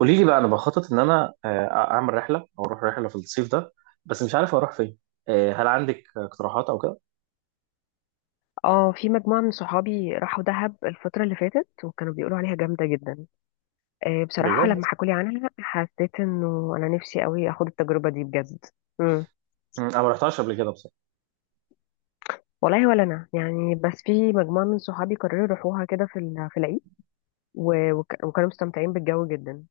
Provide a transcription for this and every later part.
قولي لي بقى. انا بخطط ان انا اعمل رحله او اروح رحله في الصيف ده. بس مش عارف اروح فين. هل عندك اقتراحات او كده؟ اه، في مجموعة من صحابي راحوا دهب الفترة اللي فاتت وكانوا بيقولوا عليها جامدة جدا. بصراحة لما بجد؟ حكولي عنها حسيت انه انا نفسي قوي اخد التجربة دي بجد. امم مم، انا ما رحتهاش قبل كده بصراحه. والله ولا انا، يعني بس في مجموعة من صحابي قرروا يروحوها كده في العيد، وكانوا مستمتعين بالجو جدا.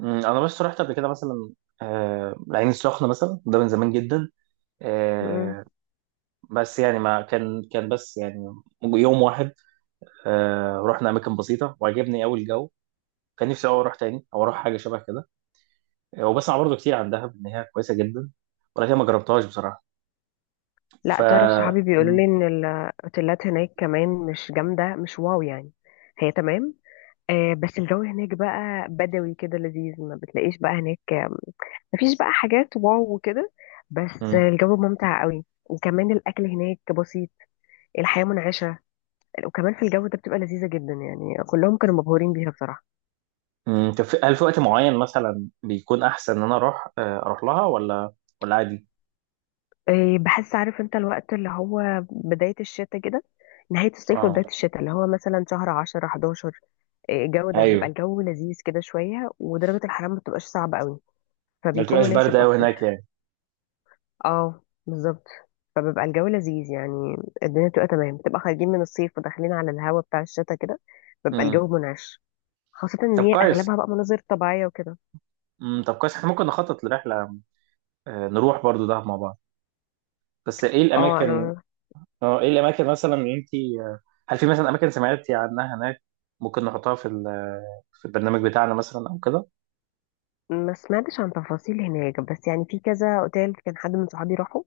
مم، انا بس رحت قبل كده مثلا العين السخنه مثلا، ده من زمان جدا. امم آه، بس يعني ما كان بس يعني يوم واحد. رحنا اماكن بسيطه وعجبني قوي الجو. كان نفسي أوي اروح تاني او اروح حاجه شبه كده. وبسمع برضو كتير عن دهب ان هي كويسه جدا، ولكن ما جربتهاش بصراحه. ف لا تعرف، صحابي بيقولوا مم. لي ان الاوتيلات هناك كمان مش جامدة، مش واو يعني. هي تمام، بس الجو هناك بقى بدوي كده لذيذ. ما بتلاقيش بقى هناك، مفيش بقى حاجات واو وكده، بس مم. الجو ممتع قوي، وكمان الاكل هناك بسيط. الحياه منعشه، وكمان في الجو ده بتبقى لذيذه جدا، يعني كلهم كانوا مبهورين بيها بصراحه. مم، طب هل في وقت معين مثلا بيكون احسن ان انا اروح، اروح لها ولا ولا عادي؟ إيه، بحس عارف انت الوقت اللي هو بدايه الشتاء كده، نهايه الصيف اه. وبدايه الشتاء، اللي هو مثلا شهر 10 11. إيه، الجو ده بيبقى ايوه. الجو لذيذ كده شويه، ودرجه الحراره ما بتبقاش صعبه قوي، ما فبيكون بتبقاش بارده مناسب قوي اكتر. هناك يعني؟ اه بالظبط، فبيبقى الجو لذيذ يعني. الدنيا بتبقى تمام، بتبقى خارجين من الصيف وداخلين على الهوا بتاع الشتاء كده، بيبقى امم. الجو منعش، خاصة ان طب هي كويس. اغلبها بقى مناظر طبيعية وكده. امم، طب كويس، احنا ممكن نخطط لرحله، نروح برضو ده مع بعض. بس ايه اه الاماكن؟ انا اه، ايه الاماكن مثلا اللي انت، هل في مثلا اماكن سمعتي عنها هناك ممكن نحطها في البرنامج بتاعنا مثلا او كده؟ ما سمعتش عن تفاصيل هناك، بس يعني في كذا اوتيل كان حد من صحابي راحوا،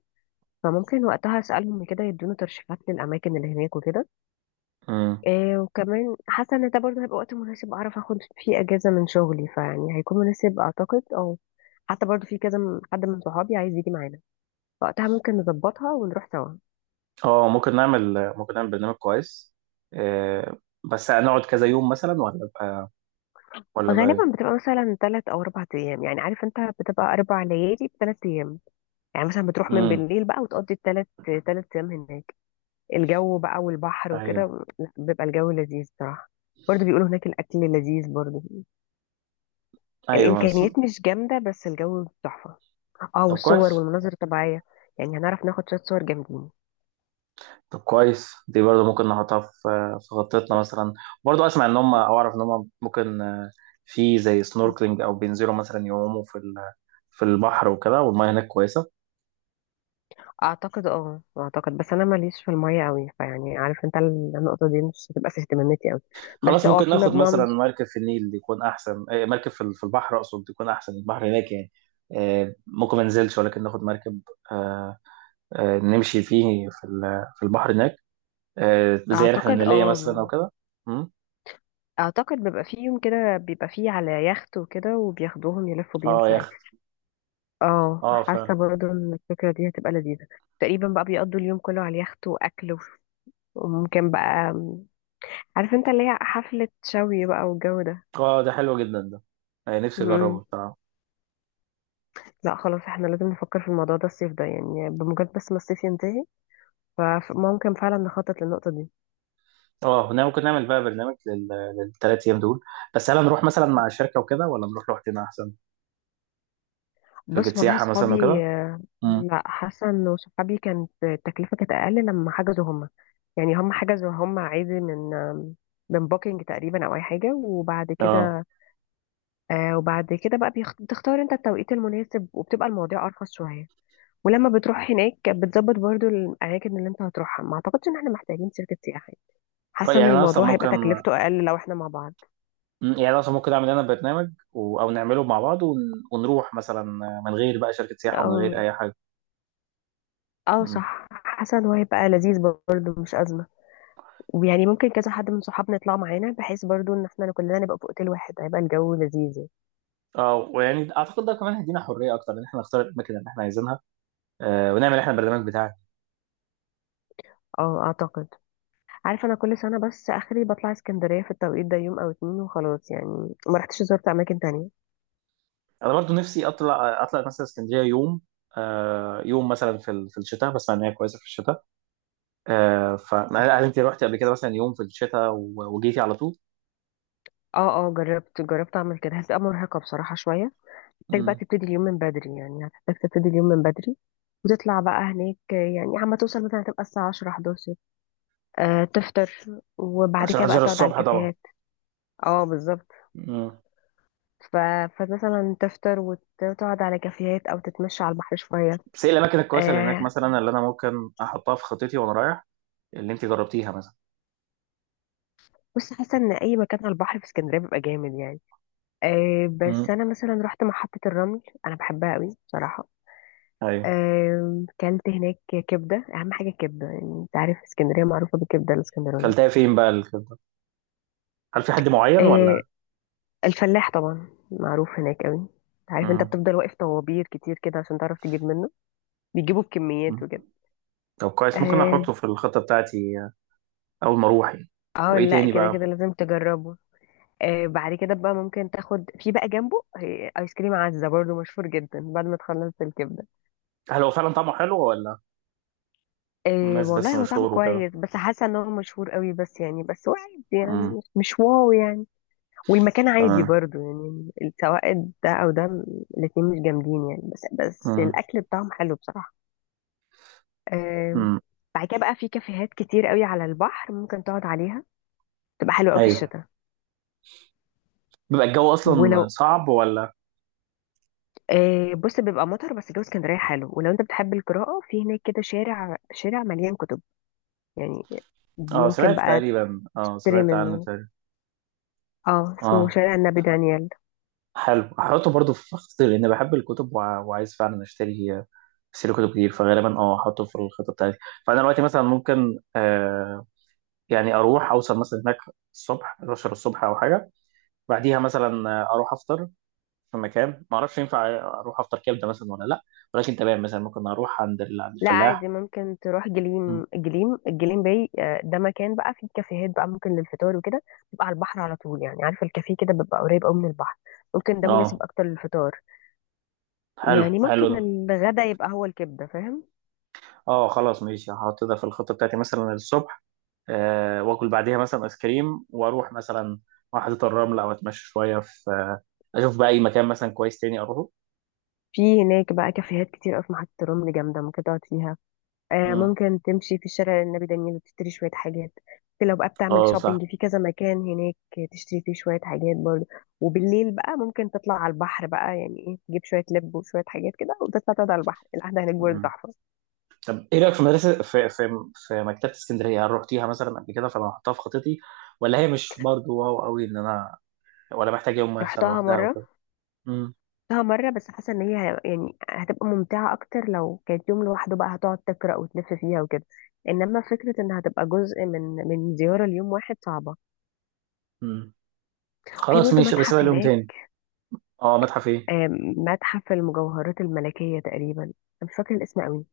فممكن وقتها اسالهم كده يدونا ترشيحات للاماكن اللي هناك وكده. امم. إيه، وكمان حاسه ان ده برضه هيبقى وقت مناسب اعرف اخد فيه اجازه من شغلي، فيعني هيكون مناسب اعتقد. او حتى برضه في كذا حد من صحابي عايز يجي معانا، وقتها ممكن نظبطها ونروح سوا. اه ممكن نعمل، ممكن نعمل برنامج كويس. آه، بس هنقعد كذا يوم مثلا ولا بقى ولا بقى؟ غالبا بتبقى مثلا ثلاث او اربع ايام، يعني عارف انت بتبقى اربع ليالي بثلاث ايام. يعني مثلا بتروح من امم. بالليل بقى وتقضي الثلاث، ثلاث ايام هناك. الجو بقى والبحر ايوه. وكده، لا بيبقى الجو لذيذ صراحة. برضه بيقولوا هناك الاكل لذيذ برضه، ايوه الامكانيات مش جامدة بس الجو تحفة. اه، طب والصور كويس. والمناظر الطبيعية، يعني هنعرف ناخد شوية صور جامدين. طب كويس، دي برضه ممكن نحطها في في خطتنا مثلا. برضه اسمع ان هم او اعرف ان هم ممكن، في زي سنوركلينج، او بينزلوا مثلا يعوموا في البحر وكده، والميه هناك كويسه. اعتقد، اعتقد بس انا ماليش في المية قوي، فيعني عارف انت النقطة دي مش هتبقى في اهتماماتي قوي. خلاص، بس اه ممكن في ناخد مجموعة من، مثلا مركب في النيل يكون احسن، مركب في البحر اقصد يكون احسن، البحر هناك يعني. ممكن ما ننزلش ولكن ناخد مركب، آه، نمشي فيه في البحر هناك، زي رحله اعتقد نيليه اه مثلا او ب- كده. مم. اعتقد بيبقى فيه يوم كده، بيبقى فيه على يخت وكده وبياخدوهم يلفوا بيهم اه شويه. يخت. اه اه فعلا. حاسه برضه ان الفكره دي هتبقى لذيذه. تقريبا بقى بيقضوا اليوم كله على اليخت واكل وممكن بقى عارف انت اللي هي حفله شوي بقى والجو ده. اه ده حلو جدا ده، يعني نفسي اجربه مم. بصراحه. لا خلاص احنا لازم نفكر في الموضوع ده الصيف ده، يعني بمجرد بس ما الصيف ينتهي فممكن فعلا نخطط للنقطه دي. اه هنا ممكن نعمل بقى برنامج للثلاث ايام دول. بس هل هنروح مثلا مع شركه وكده ولا نروح لوحدنا احسن؟ شركه بس والله سياحه مثلا وكده. صحابي، امم. لا حاسه انه صحابي كانت التكلفه كانت اقل لما حجزوا هم. يعني هم حجزوا هم عادي من بوكينج تقريبا او اي حاجه، وبعد اه. كده وبعد كده بقى بتختار انت التوقيت المناسب وبتبقى المواضيع ارخص شويه. ولما بتروح هناك بتظبط برضو الاماكن اللي انت هتروحها، ما اعتقدش ان احنا محتاجين شركه سياحه. طيب حاسه ان يعني انا اصلا الموضوع هيبقى ممكن، تكلفته اقل لو احنا مع بعض. مم. يعني أنا اصلا ممكن اعمل انا برنامج او نعمله مع بعض ونروح مثلا من غير بقى شركه سياحه ومن اه، غير اي حاجه. اه امم. صح، حاسه ان هو هيبقى لذيذ، برضو مش ازمه. ويعني ممكن كذا حد من صحابنا يطلع معانا، بحيث برضو ان احنا كلنا نبقى في اوتيل واحد هيبقى الجو لذيذ يعني. اه ويعني اعتقد ده كمان هيدينا حريه اكتر ان احنا نختار الاماكن اللي احنا عايزينها، آه، ونعمل احنا البرنامج بتاعنا. اه اعتقد، عارفة أنا كل سنة بس آخري بطلع اسكندرية في التوقيت ده يوم أو اتنين وخلاص يعني، ما رحتش زرت أماكن تانية. انا برضو نفسي اطلع، اطلع مثلا اسكندريه يوم، آه، يوم مثلا في الشتاء، بسمع ان هي كويسه في الشتاء. آه ف هل انت روحتي قبل كده مثلا يوم في الشتاء وجيتي على طول؟ اه اه، جربت أعمل كده، هتبقى مرهقة بصراحة شوية. محتاج بقى مم. تبتدي اليوم من بدري، يعني هتحتاج تبتدي اليوم من بدري وتطلع بقى هناك، يعني عما توصل مثلا هتبقى الساعة عشرة حداشر. تفطر، وبعد عشان كده بقى احضر تقعد على الصبح طبعا. الكافيهات. اه بالظبط. مم. ف... فمثلا تفطر وتقعد على كافيهات أو تتمشى على البحر شوية. بس ايه الاماكن الكويسه اللي هناك آه مثلا، اللي انا ممكن احطها في خطتي وانا رايح، اللي انت جربتيها مثلا؟ بص، حاسة إن أي مكان على البحر في اسكندرية بيبقى جامد يعني. مم. بس انا مثلا رحت محطة الرمل، انا بحبها قوي بصراحة. ايوه. كلت هناك كبدة، اهم حاجة الكبدة، يعني انت عارف اسكندرية معروفة بالكبدة الاسكندراني. كلتها فين بقى الكبده؟ هل في حد معين آه، ولا؟ الفلاح طبعا معروف هناك قوي، انت عارف انت مم. بتفضل واقف طوابير كتير كده عشان تعرف تجيب منه، بيجيبوا بكميات مم. وكده. طب كويس، ممكن اه، احطه في الخطه بتاعتي، اول ما اروح يعني. وايه لا تاني كده كده بقى؟ لازم تجربه. بعد كده بقى ممكن تاخد في بقى جنبه، ايس كريم عزة برضه مشهور جدا بعد ما تخلص الكبدة. هل هو فعلا طعمه حلو ولا؟ إيه الناس بس والله هو طعمه مشهور وكده؟ كويس، بس حاسه ان هو مشهور قوي بس، يعني بس هو عادي امم. يعني مش واو يعني. والمكان عادي تمام. برضو يعني، سواء ده او ده، الاتنين مش جامدين يعني، بس امم. الاكل بتاعهم حلو بصراحه. إيه. امم. بعد كده بقى في كافيهات كتير قوي على البحر ممكن تقعد عليها، تبقى حلوه قوي في ايوه. الشتاء. بيبقى الجو اصلا ولو صعب ولا؟ إيه بص، بيبقى مطر بس جو اسكندريه حلو، ولو انت بتحب القراءه في هناك كده، شارع مليان كتب يعني، اه ممكن سمعت بقى تقريبا اه تشتري سمعت عنه منه. تقريبا. اه اسمه اه شارع النبي دانيال. حلو، هحطه برضو في خطي لان بحب الكتب وعايز فعلا اشتري، اشتري كتب كتير، فغالبا اه هحطه في الخطه بتاعتي. فانا دلوقتي مثلا ممكن آه، يعني اروح اوصل مثلا هناك الصبح 11 الصبح او حاجه، بعديها مثلا اروح افطر في مكان، ما اعرفش ينفع اروح افطر كبده مثلا ولا لا، ولكن تمام مثلا ممكن اروح عند لا الفلاح. عادي ممكن تروح مم. جليم، الجليم باي، ده مكان بقى فيه كافيهات بقى ممكن للفطار وكده. بيبقى على البحر على طول، يعني عارف الكافيه كده بيبقى قريب قوي من البحر، ممكن ده مناسب اه. اكتر للفطار. حلو، يعني حلو ممكن ده. الغدا يبقى هو الكبده فاهم. اه خلاص ماشي، هحط ده في الخطة بتاعتي مثلا الصبح، آه، واكل بعديها مثلا ايس كريم، واروح مثلا واحدة الرمل، او اتمشى شوية في آه، اشوف بقى اي مكان مثلا كويس تاني اروحه. في هناك بقى كافيهات كتير قوي في محطه رمل جامده ممكن تقعد فيها. مم. ممكن تمشي في الشارع النبي دانيال وتشتري شوية حاجات. ممكن لو بقى بتعمل اه صح. شوبينج في كذا مكان هناك تشتري فيه شوية حاجات برضه. وبالليل بقى ممكن تطلع على البحر بقى، يعني ايه تجيب شوية لب وشوية حاجات كده وتطلع تقعد على البحر، القعدة هناك برضه مم. تحفة. طب ايه رأيك في مدرسة في في في مكتبة اسكندرية؟ هل رحتيها مثلا قبل كده؟ فانا هحطها في خطتي، ولا هي مش برضو واو قوي ان انا، ولا محتاج يوم مثلا رحتها لوحدها او مرة، كده؟ مم. رحتها مرة بس حاسة ان هي يعني هتبقى ممتعة اكتر لو كانت يوم لوحده، بقى هتقعد تقرأ وتلف فيها وكده. انما فكرة انها هتبقى جزء من زيارة ليوم واحد صعبة. مم. في خلاص برضه ماشي، بس بقى متحف اليوم هناك. تاني. اه متحف ايه؟ متحف المجوهرات الملكية تقريبا، أنا مش فاكرة الاسم قوي.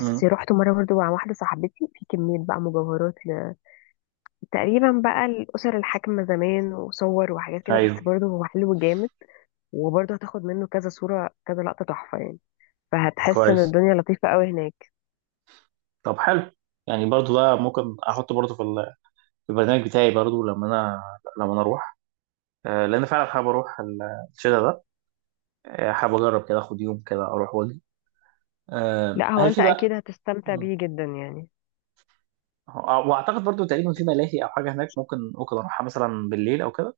مم. رحت مرة برضو مع واحدة صاحبتي، في كمية بقى مجوهرات تقريبا بقى الأسر الحاكمة زمان وصور وحاجات كده، ايوه. بس برضو هو حلو جامد. وبرضو هتاخد منه كذا صورة كذا لقطة تحفة يعني، فهتحس ان كويس. الدنيا لطيفة قوي هناك. طب حلو، يعني برضو ده ممكن احطه برضو في البرنامج بتاعي برضو لما انا، لما انا اروح، لان فعلا حابب اروح الشتا ده، حابب اجرب كده اخد يوم كده اروح واجي. لا هو هل انت في بقى؟ اكيد هتستمتع بيه جدا يعني. واعتقد برضو تقريبا في ملاهي او حاجه هناك ممكن، ممكن اروحها مثلا بالليل او كده.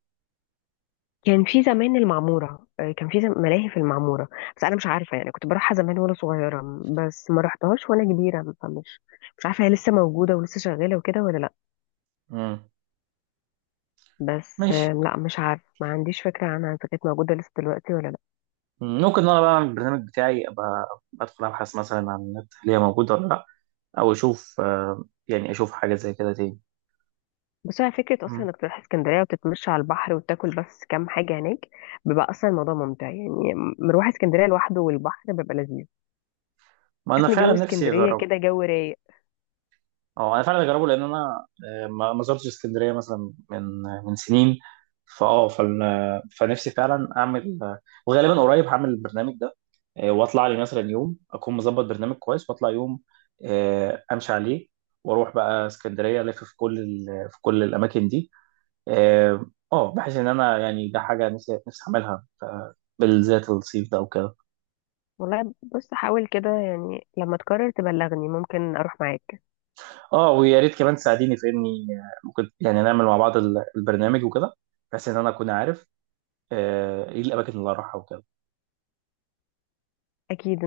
كان في زمان المعمورة، ملاهي في المعمورة، بس أنا مش عارفة يعني. كنت بروحها زمان وأنا صغيرة، بس ما رحتهاش وأنا كبيرة، مش عارفة هي لسه موجودة ولسه شغالة وكده ولا لأ. مم. بس ماشي. لأ مش عارفة، ما عنديش فكرة عنها إذا كانت موجودة لسه دلوقتي ولا لأ. مم، ممكن إن انا بقى اعمل البرنامج بتاعي، ابقى ادخل ابحث مثلا عن النت هل هي موجوده ولا لا، او اشوف، يعني اشوف حاجه زي كده تاني. بس هي فكرة أصلا مم. إنك تروح اسكندرية وتتمشى على البحر وتاكل بس كام حاجة هناك، بيبقى أصلا الموضوع ممتع يعني. مروح اسكندرية لوحده والبحر بيبقى لذيذ، ما انا بحس إن فعلا جو نفسي اسكندرية اجرب. كده جو رايق. اه انا فعلا اجربه لان انا، ما زرتش اسكندريه مثلا من، من سنين، فاه فال- آه، فنفسي فعلا اعمل، وغالبا قريب هعمل البرنامج ده، واطلع لي مثلا يوم اكون مظبط برنامج كويس واطلع يوم، امشي عليه، واروح بقى اسكندريه الف في كل الاماكن دي. اه. بحيث ان انا يعني ده حاجه نفسي، نفسي اعملها، بالذات الصيف ده وكده. والله بص حاول كده يعني، لما تقرر تبلغني ممكن أروح معاك. اه ويا ريت كمان تساعديني في اني، ممكن يعني نعمل مع بعض البرنامج وكده، بحيث ان انا اكون عارف، ايه الاماكن اللي راحها وكده. أكيد.